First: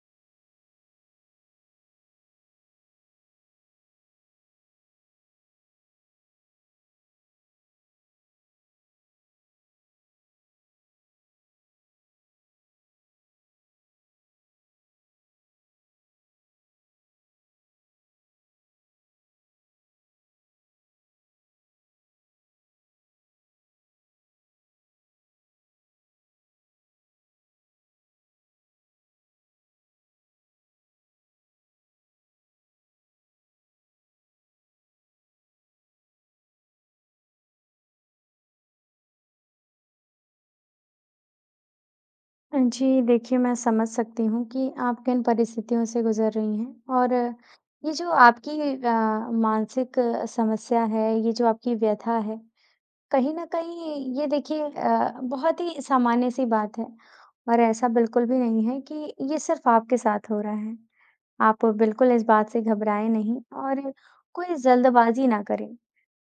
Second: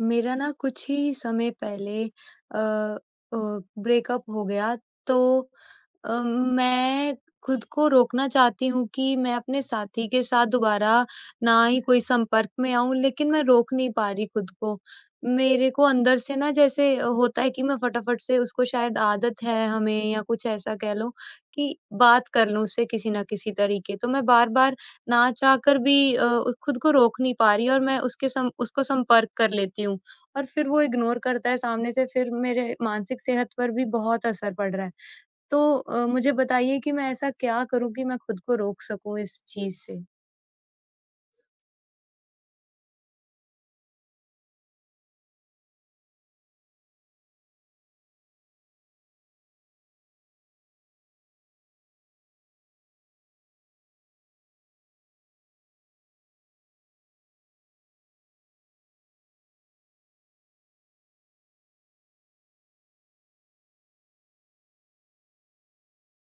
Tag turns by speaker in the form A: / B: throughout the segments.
A: मेरा ना कुछ ही समय पहले अ, ब्रेकअप हो गया। तो मैं खुद को रोकना चाहती हूँ कि मैं अपने साथी के साथ दोबारा ना ही कोई संपर्क में आऊँ, लेकिन मैं रोक नहीं पा रही खुद को। मेरे को अंदर से ना जैसे होता है कि मैं फटाफट से उसको शायद आदत है हमें या कुछ ऐसा कह लो कि बात कर लूँ उससे किसी न किसी तरीके। तो मैं बार-बार ना चाहकर भी खुद को रोक नहीं पा रही और मैं उसके सम उसको संपर्क कर लेती हूँ और फिर वो इग्नोर करता है सामने से। फिर मेरे मानसिक सेहत पर भी बहुत असर पड़ रहा है। तो मुझे बताइए कि मैं ऐसा क्या करूँ कि मैं खुद को रोक सकूँ इस चीज़ से?
B: जी, देखिए मैं समझ सकती हूँ कि आप किन परिस्थितियों से गुज़र रही हैं और ये जो आपकी अ, मानसिक समस्या है, ये जो आपकी व्यथा है, कहीं न कहीं ये देखिए बहुत ही सामान्य-सी बात है और ऐसा बिल्कुल भी नहीं है कि ये सिर्फ़ आपके साथ हो रहा है। आप बिल्कुल इस बात से घबराएँ नहीं और कोई जल्दबाज़ी ना करें।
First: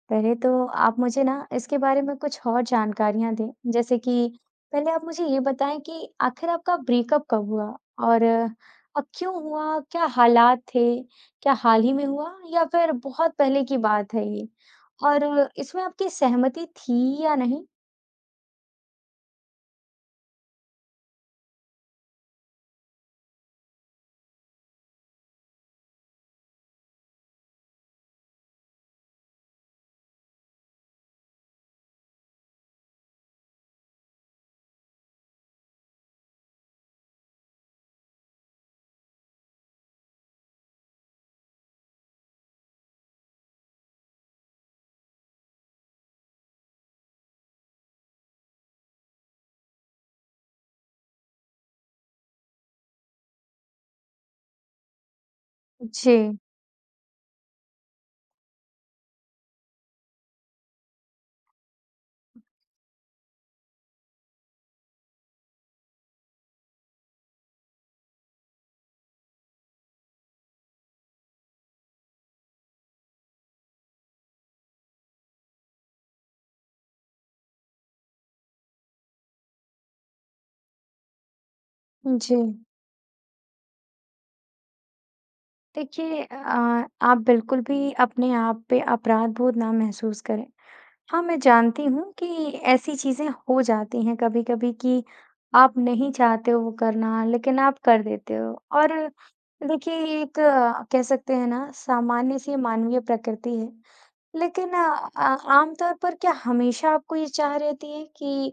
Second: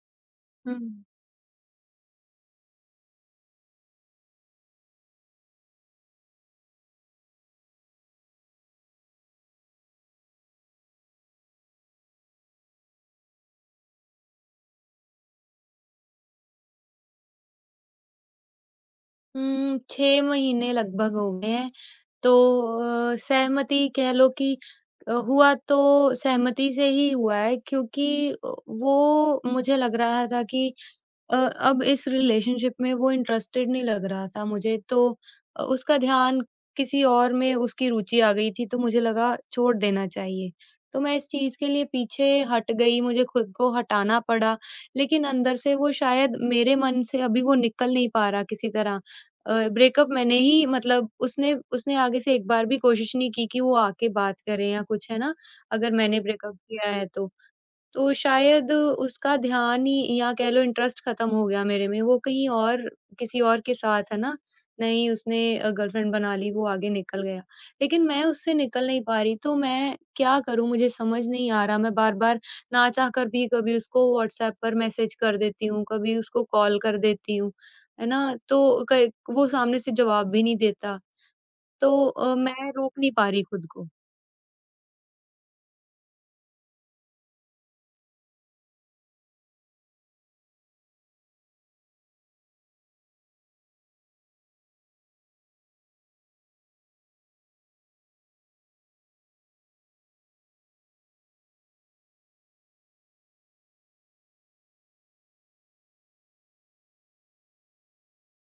B: पहले तो
A: हुँ।
B: आप मुझे ना इसके बारे में कुछ और जानकारियाँ दें। जैसे कि पहले आप मुझे ये बताएँ कि आखिर आपका ब्रेकअप कब हुआ? और क्यों हुआ? क्या हालात थे? क्या हाल ही में हुआ या फिर बहुत पहले की बात है ये? और इसमें आपकी सहमति थी या नहीं?
A: हुँ, 6 महीने लगभग हो गए हैं। तो सहमति कह लो कि हुआ तो सहमति से ही हुआ है, क्योंकि वो मुझे लग रहा था कि अब इस रिलेशनशिप में वो इंटरेस्टेड नहीं लग रहा था मुझे। तो उसका ध्यान किसी और में उसकी रुचि आ गई थी, तो मुझे लगा छोड़ देना चाहिए। तो मैं इस चीज़ के लिए पीछे हट गई, मुझे खुद को हटाना पड़ा, लेकिन अंदर से वो शायद मेरे मन से अभी वो निकल नहीं पा रहा किसी तरह। ब्रेकअप मैंने ही, मतलब उसने उसने आगे से एक बार भी कोशिश नहीं की कि वो आके बात करे या कुछ, है ना? अगर
B: जी।
A: मैंने ब्रेकअप किया है तो। तो शायद उसका ध्यान ही या कह लो इंटरेस्ट खत्म हो गया मेरे में, वो कहीं और किसी और के साथ है ना, नहीं उसने गर्लफ्रेंड बना ली, वो आगे निकल गया। लेकिन मैं उससे निकल नहीं पा रही, तो मैं क्या करूँ? मुझे समझ नहीं आ रहा, मैं बार-बार ना चाहकर भी कभी उसको व्हाट्सएप पर मैसेज कर देती हूँ, कभी उसको कॉल कर देती हूँ, है ना? तो क वो सामने से जवाब भी नहीं देता, तो
B: जी।
A: मैं रोक नहीं पा रही खुद को।
B: देखिए आप बिल्कुल भी अपने आप पे अपराध बोध ना महसूस करें। हाँ, मैं जानती हूँ कि ऐसी चीज़ें हो जाती हैं कभी-कभी कि आप नहीं चाहते हो वो करना, लेकिन आप कर देते हो। और देखिए, ये एक कह सकते हैं ना, सामान्य-सी मानवीय प्रकृति है। लेकिन आम तौर पर क्या हमेशा आपको ये चाह रहती है कि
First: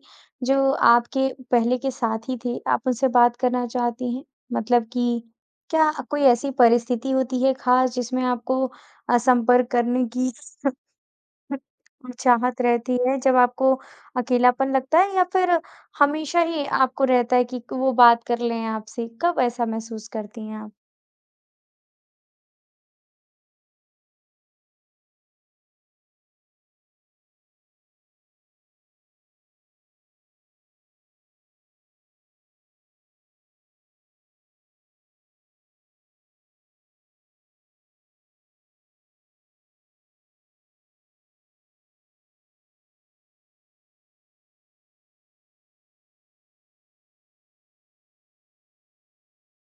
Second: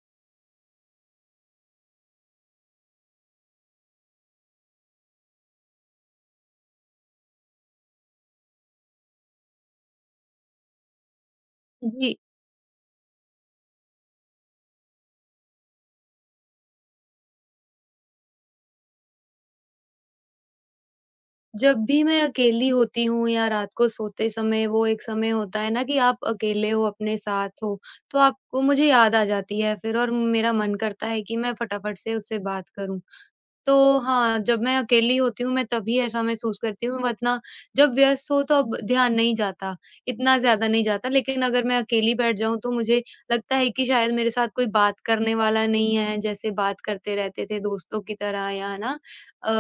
B: जो आपके पहले के साथी थे, आप उनसे बात करना चाहती हैं? मतलब कि क्या कोई ऐसी परिस्थिति होती है ख़ास, जिसमें आपको संपर्क करने की
A: जी।
B: चाहत रहती है जब आपको अकेलापन लगता है या फिर हमेशा ही आपको रहता है कि वो बात कर लें आपसे, कब ऐसा महसूस करती हैं आप?
A: जब भी मैं अकेली होती हूँ या रात को सोते समय, वो एक समय होता है ना कि आप अकेले हो, अपने साथ हो, तो आपको मुझे याद आ जाती है फिर और मेरा मन करता है कि मैं फटाफट से उससे बात करूँ। तो हाँ, जब मैं अकेली होती हूँ, मैं तभी ऐसा महसूस करती हूँ, वरना जब व्यस्त हो तब ध्यान नहीं जाता, इतना ज़्यादा नहीं जाता। लेकिन अगर मैं अकेली बैठ जाऊँ तो मुझे लगता है कि शायद मेरे साथ कोई बात करने वाला नहीं है, जैसे बात करते रहते थे दोस्तों की तरह या है ना,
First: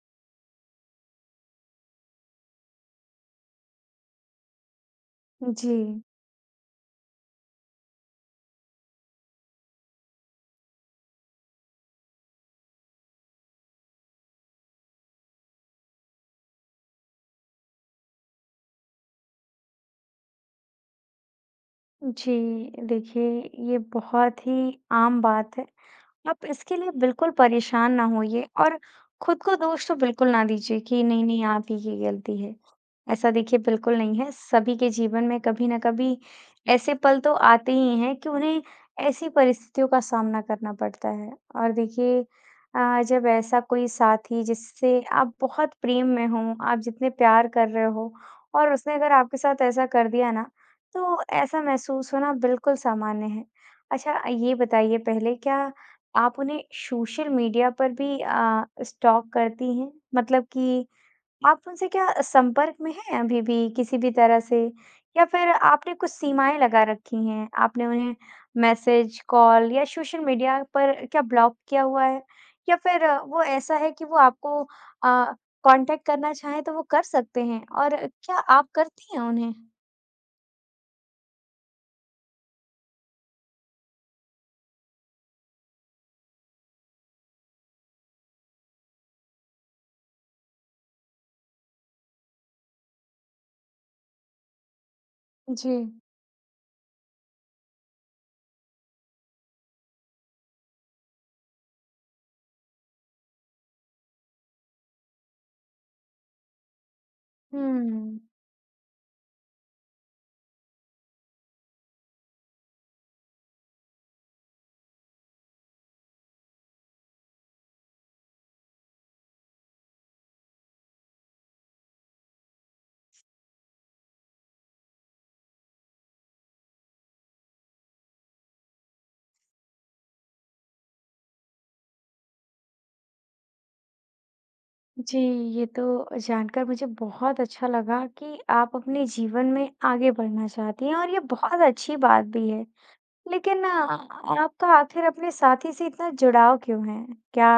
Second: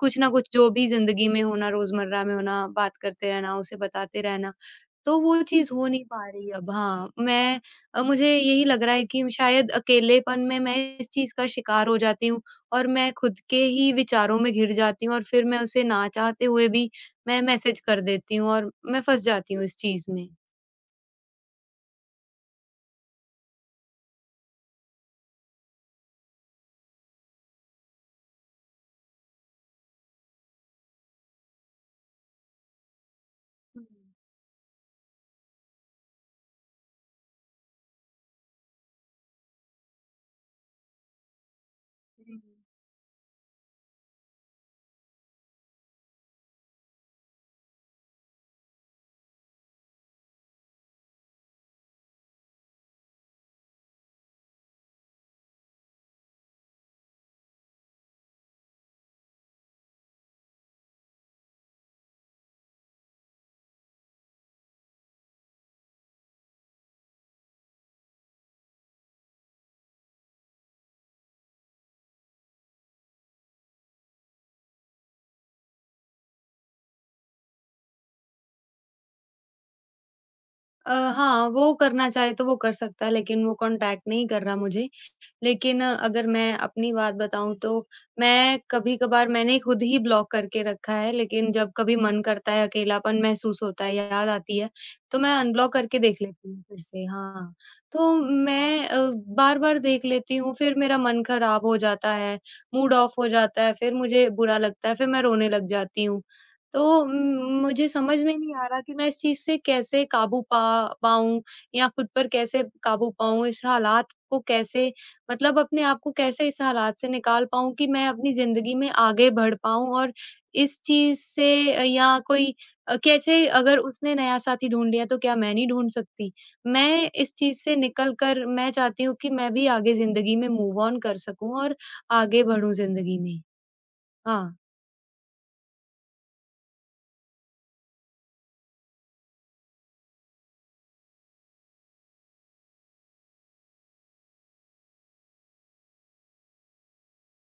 A: कुछ ना कुछ जो भी ज़िंदगी में होना, रोज़मर्रा में होना, बात करते रहना, उसे बताते रहना। तो वो चीज़ हो
B: जी,
A: नहीं पा रही अब। हाँ, मुझे यही लग रहा है कि शायद अकेलेपन में मैं इस चीज़ का शिकार हो जाती हूँ और मैं खुद के ही विचारों में घिर जाती हूँ और फिर मैं उसे ना चाहते हुए भी मैं मैसेज कर देती हूँ और मैं फँस जाती हूँ इस चीज़ में।
B: जी। देखिए, ये बहुत ही आम बात है। आप इसके लिए बिल्कुल परेशान ना होइए और खुद को दोष तो बिल्कुल ना दीजिए कि नहीं नहीं आप ही की गलती है, ऐसा देखिए
A: हुँ,
B: बिल्कुल नहीं है। सभी के जीवन में कभी ना कभी ऐसे पल तो आते ही हैं कि उन्हें ऐसी परिस्थितियों का सामना करना पड़ता है और देखिए,
A: हुँ।
B: जब ऐसा कोई साथी जिससे आप बहुत प्रेम में हो, आप जितने प्यार कर रहे हो और उसने अगर आपके साथ ऐसा कर दिया ना, तो ऐसा महसूस होना बिल्कुल सामान्य है। अच्छा, ये बताइए पहले, क्या आप उन्हें सोशल मीडिया पर भी स्टॉक करती हैं? मतलब कि आप उनसे क्या संपर्क में हैं अभी भी किसी भी तरह से? या फिर आपने कुछ सीमाएँ लगा रखी हैं? आपने उन्हें मैसेज, कॉल या सोशल मीडिया पर क्या ब्लॉक किया हुआ है? या फिर वो ऐसा है कि वो आपको कॉन्टैक्ट करना चाहें तो वो कर सकते हैं, और क्या आप करती हैं उन्हें?
A: हाँ, वो करना चाहे तो वो कर सकता है, लेकिन वो कॉन्टैक्ट नहीं कर रहा मुझे। लेकिन अगर मैं अपनी बात बताऊँ तो मैं कभी-कभार, मैंने खुद ही ब्लॉक करके रखा है, लेकिन जब कभी मन करता है, अकेलापन महसूस होता है, याद आती है, तो मैं
B: जी।
A: अनब्लॉक करके देख लेती हूँ फिर से। हाँ। तो मैं बार-बार देख लेती हूँ, फिर मेरा मन खराब हो जाता है, मूड ऑफ हो जाता है, फिर मुझे बुरा लगता है, फिर मैं रोने लग जाती हूँ। तो उम, मुझे समझ
B: हुँ।
A: में नहीं आ रहा कि मैं इस चीज़ से कैसे काबू पा पाऊँ या खुद पर कैसे काबू पाऊँ, इस हालात को कैसे, मतलब अपने आप को कैसे इस हालात से निकाल पाऊँ कि मैं अपनी ज़िंदगी में आगे बढ़ पाऊँ और इस चीज़ से कैसे, अगर उसने नया साथी ढूँढ लिया तो क्या मैं नहीं ढूँढ सकती? मैं इस चीज़ से निकल कर मैं चाहती हूँ कि मैं भी आगे ज़िंदगी में मूव ऑन कर सकूँ और आगे बढ़ूँ ज़िंदगी में। हाँ।
B: जी, ये तो जानकर मुझे बहुत अच्छा लगा कि आप अपने जीवन में आगे बढ़ना चाहती हैं और ये बहुत अच्छी बात भी है। लेकिन आपका आखिर अपने साथी से इतना जुड़ाव क्यों है? क्या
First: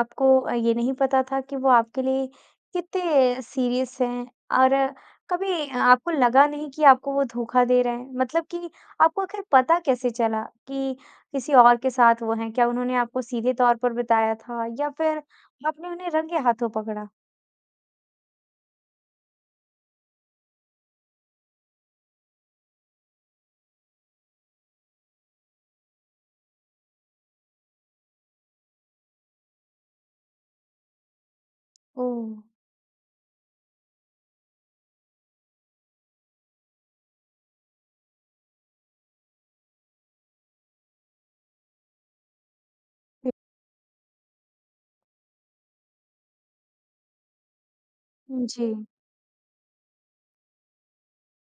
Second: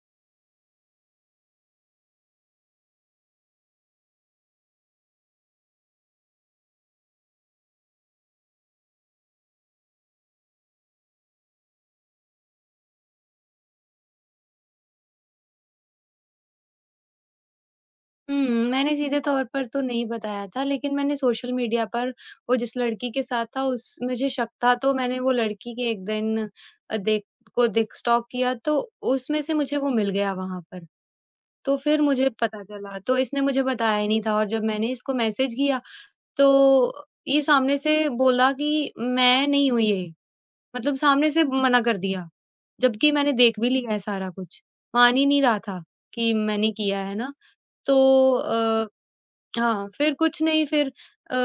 B: आपको ये नहीं पता था कि वो आपके लिए कितने सीरियस हैं? और कभी आपको लगा नहीं कि आपको वो धोखा दे रहे हैं? मतलब कि आपको आखिर पता कैसे चला कि किसी और के साथ वो हैं? क्या उन्होंने आपको सीधे तौर पर बताया था या फिर आपने उन्हें रंगे हाथों पकड़ा?
A: हुँ, मैंने सीधे तौर पर तो नहीं बताया था, लेकिन मैंने सोशल मीडिया पर वो जिस लड़की के साथ था, उस मुझे शक था, तो मैंने वो लड़की के एक दिन अ, देख देख स्टॉक किया, तो उसमें से मुझे वो मिल गया वहाँ पर। तो फिर मुझे
B: ओह।
A: पता चला, तो इसने मुझे बताया ही नहीं था और जब मैंने इसको मैसेज किया तो ये सामने से बोला कि मैं नहीं हूँ ये, मतलब सामने से मना कर दिया। जबकि मैंने देख भी लिया है सारा कुछ, मान ही नहीं रहा था कि मैंने किया है ना। तो
B: जी,
A: अ हाँ, फिर कुछ नहीं, अ,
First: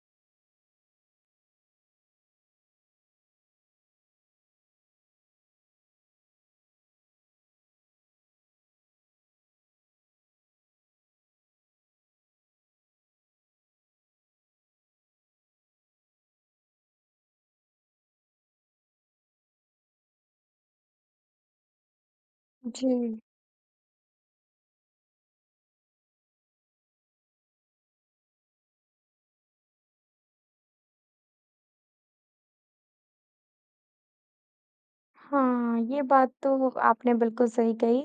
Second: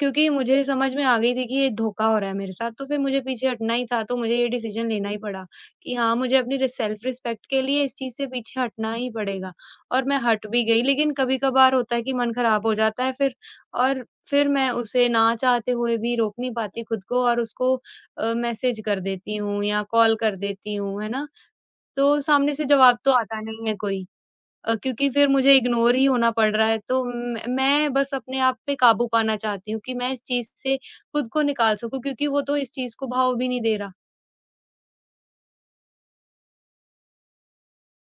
A: क्योंकि मुझे समझ में आ गई थी कि ये धोखा हो रहा है मेरे साथ, तो फिर मुझे पीछे हटना ही था, तो मुझे ये डिसीज़न लेना ही पड़ा कि हाँ, मुझे अपनी रि सेल्फ रिस्पेक्ट के लिए इस चीज़ से पीछे हटना ही पड़ेगा और मैं हट भी गई। लेकिन कभी-कभार होता है कि मन खराब हो जाता है फिर और फिर मैं उसे ना चाहते हुए भी रोक नहीं पाती खुद को और उसको मैसेज कर देती हूँ या कॉल कर देती हूँ, है ना? तो सामने से जवाब तो
B: जी।
A: आता नहीं है कोई। क्योंकि फिर मुझे इग्नोर ही होना पड़ रहा है, तो म मैं बस अपने आप पे काबू पाना चाहती हूँ कि मैं इस चीज़ से खुद को निकाल सकूँ, क्योंकि वो तो इस चीज़ को भाव भी नहीं दे रहा।
B: हाँ, ये बात तो आपने बिल्कुल सही कही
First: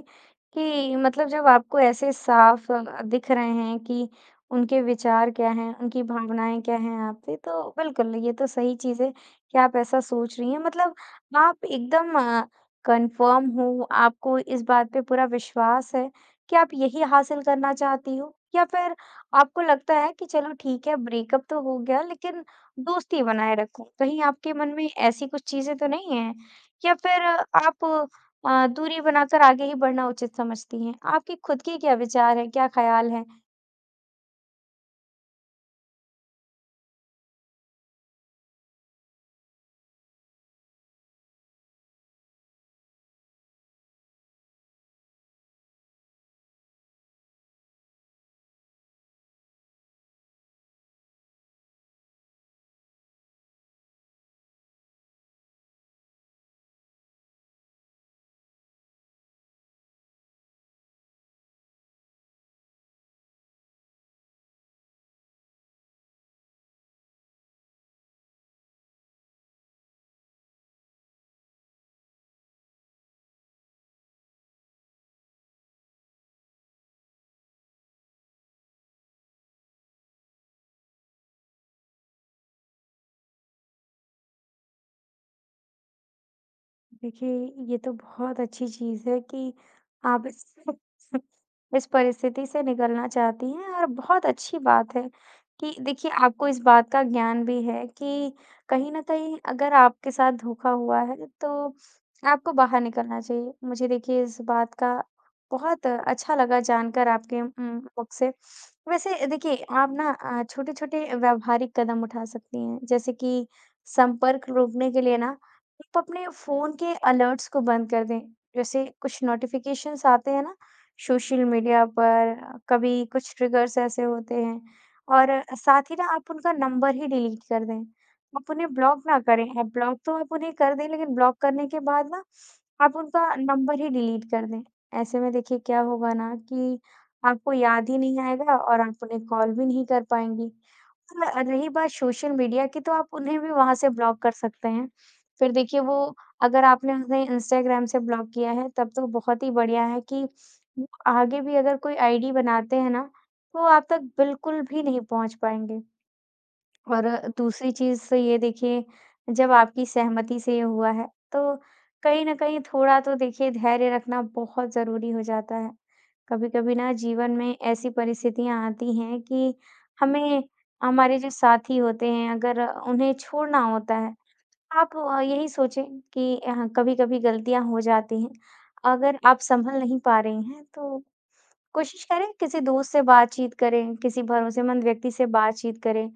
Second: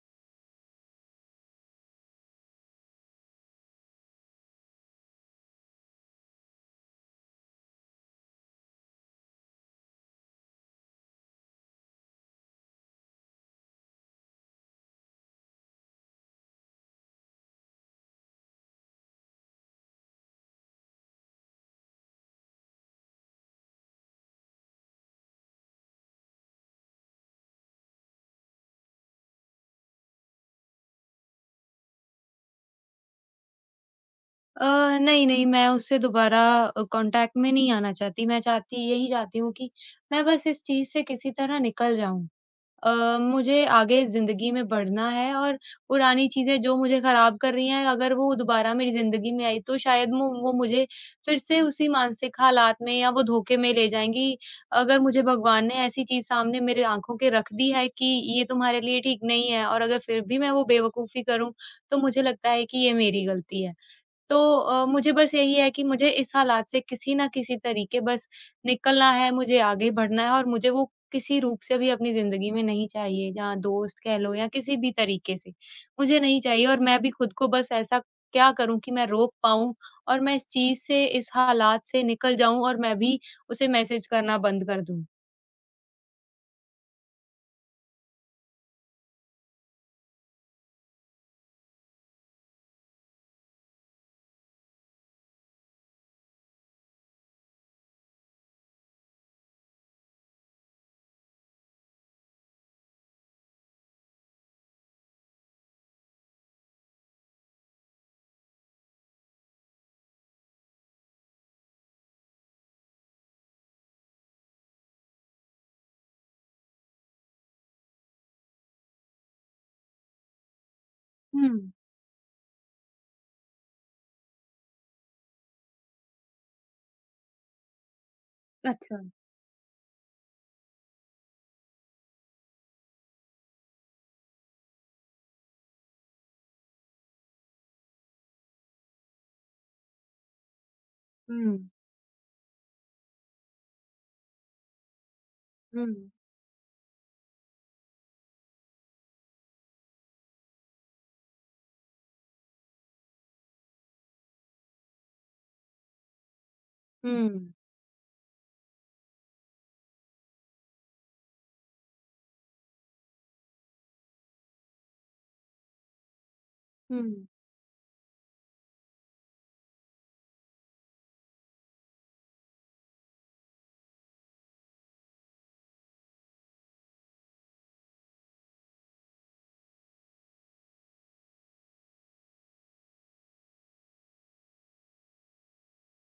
B: कि मतलब जब आपको ऐसे साफ दिख रहे हैं कि उनके विचार क्या हैं, उनकी भावनाएँ क्या हैं आपसे, तो बिल्कुल ये तो सही चीज़ है कि आप ऐसा सोच रही हैं। मतलब आप एकदम कन्फर्म हो, आपको इस बात पे पूरा विश्वास है कि आप यही हासिल करना चाहती हो, या फिर आपको लगता है कि चलो ठीक है, ब्रेकअप तो हो गया लेकिन दोस्ती बनाए रखूँ। कहीं आपके मन में ऐसी कुछ चीज़ें तो नहीं हैं? या फिर आप दूरी बनाकर आगे ही बढ़ना उचित समझती हैं? आपके खुद के क्या विचार हैं, क्या ख़्याल हैं?
A: नहीं, नहीं, मैं उससे दोबारा कॉन्टैक्ट में नहीं आना चाहती। मैं चाहती यही चाहती हूँ कि मैं बस इस चीज़ से किसी तरह निकल जाऊँ। अ, मुझे आगे ज़िंदगी में बढ़ना है और पुरानी चीज़ें जो मुझे ख़राब कर रही हैं, अगर वो दोबारा मेरी ज़िंदगी में आई, तो शायद मु वो मुझे फिर से उसी मानसिक हालात में या वो धोखे में ले जाएँगी। अगर मुझे भगवान ने ऐसी चीज़ सामने मेरे आँखों के रख दी है कि ये तुम्हारे लिए ठीक नहीं है और अगर फिर भी मैं वो बेवकूफ़ी करूँ, तो मुझे लगता है कि ये मेरी गलती है। तो मुझे बस यही है कि मुझे इस हालात से किसी ना किसी तरीके बस निकलना है, मुझे आगे बढ़ना है और मुझे वो किसी रूप से भी अपनी ज़िंदगी में नहीं चाहिए, जहाँ दोस्त कह लो या किसी भी तरीके से, मुझे नहीं चाहिए और मैं भी खुद को बस ऐसा क्या करूँ कि मैं रोक पाऊँ और मैं इस चीज़ से, इस हालात से निकल जाऊँ और मैं भी उसे मैसेज करना बंद कर दूँ।
B: देखिए, ये तो बहुत अच्छी चीज़ है कि आप इस इस परिस्थिति से निकलना चाहती हैं, और बहुत अच्छी बात है कि देखिए आपको इस बात का ज्ञान भी है कि कहीं न कहीं अगर आपके साथ धोखा हुआ है, तो आपको बाहर निकलना चाहिए। मुझे देखिए इस बात का बहुत अच्छा लगा जानकर आपके मुख से। वैसे देखिए आप ना छोटे-छोटे व्यावहारिक कदम उठा सकती हैं। जैसे कि संपर्क रोकने के लिए ना, आप अपने फ़ोन के अलर्ट्स को बंद कर दें। जैसे कुछ नोटिफ़िकेशंस आते हैं ना सोशल
A: हुँ,
B: मीडिया पर, कभी कुछ ट्रिगर्स ऐसे होते हैं। और साथ ही ना, आप उनका नंबर ही डिलीट कर दें। आप उन्हें
A: अच्छा।
B: ब्लॉक ना करें, आप ब्लॉक तो आप उन्हें कर दें, लेकिन ब्लॉक करने के बाद ना आप उनका नंबर ही डिलीट कर दें। ऐसे में देखिए क्या होगा ना कि आपको याद ही नहीं आएगा और आप उन्हें कॉल भी नहीं कर पाएँगी। र
A: हुँ,
B: रही बात सोशल मीडिया की, तो आप उन्हें भी वहाँ से ब्लॉक कर सकते हैं। फिर देखिए
A: हुँ,
B: वो, अगर आपने उन्हें इंस्टाग्राम से ब्लॉक किया है, तब तो बहुत ही बढ़िया है कि वो आगे भी अगर कोई आईडी बनाते हैं ना, तो आप तक बिल्कुल भी नहीं पहुँच पाएँगे। और
A: हुँ,
B: दूसरी चीज़ ये देखिए, जब आपकी सहमति से ये हुआ है, तो कहीं न कहीं थोड़ा तो देखिए धैर्य रखना बहुत ज़रूरी हो जाता है। कभी-कभी ना
A: हुँ,
B: जीवन में ऐसी परिस्थितियाँ आती हैं कि हमें हमारे जो साथी होते हैं, अगर उन्हें छोड़ना होता है। आप यही सोचें कि कभी-कभी गलतियाँ हो जाती हैं। अगर आप सँभल नहीं पा रही हैं, तो कोशिश करें किसी दोस्त से बातचीत करें, किसी भरोसेमंद व्यक्ति से बातचीत करें,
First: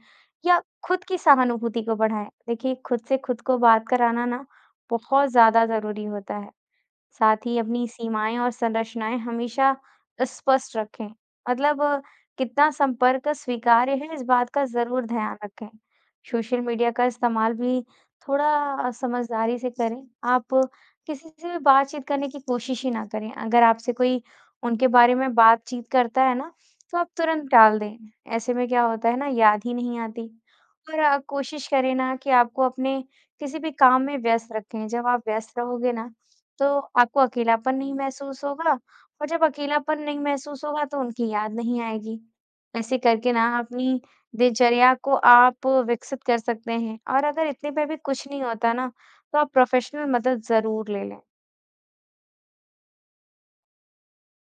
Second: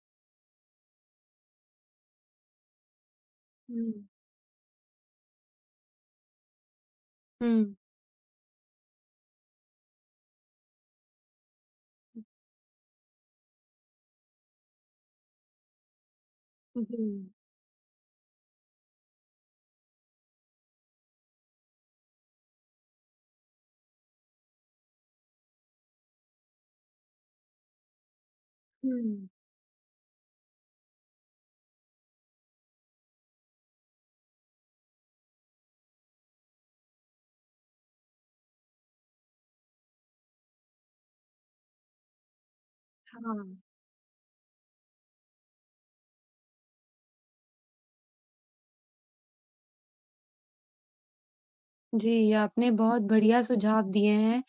B: या खुद की सहानुभूति को बढ़ाएँ। देखिए खुद से खुद को बात
A: हुँ,
B: कराना ना बहुत ज़्यादा ज़रूरी होता है। साथ ही
A: हुँ,
B: अपनी सीमाएँ और संरचनाएँ हमेशा स्पष्ट रखें। मतलब
A: जी,
B: कितना संपर्क स्वीकार्य है, इस बात का ज़रूर ध्यान रखें। सोशल मीडिया का इस्तेमाल भी थोड़ा समझदारी से करें। आप किसी से भी बातचीत करने की कोशिश ही ना करें। अगर आपसे कोई उनके बारे में बातचीत करता है ना, तो आप तुरंत टाल दें। ऐसे में क्या होता है
A: हुँ,
B: ना, याद ही नहीं आती। और कोशिश करें ना कि आपको अपने किसी भी काम में व्यस्त रखें। जब आप व्यस्त रहोगे ना, तो आपको अकेलापन नहीं महसूस होगा और जब अकेलापन नहीं महसूस होगा तो उनकी याद नहीं आएगी। ऐसे करके ना
A: हाँ।
B: अपनी दिनचर्या को आप विकसित कर सकते हैं, और अगर इतने पे भी कुछ नहीं होता ना, तो आप प्रोफ़ेशनल मदद ज़रूर ले लें।
A: जी, आपने बहुत बढ़िया सुझाव दिए हैं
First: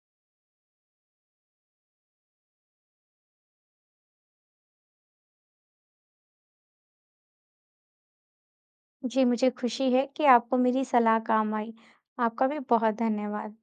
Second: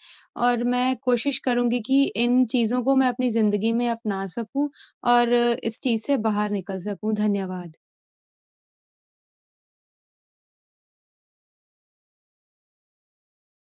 A: और मैं कोशिश करूँगी कि इन चीज़ों को मैं अपनी ज़िंदगी में अपना सकूँ और इस चीज़ से बाहर निकल सकूँ। धन्यवाद।
B: जी, मुझे खुशी है कि आपको मेरी सलाह काम आई। आपका भी बहुत धन्यवाद।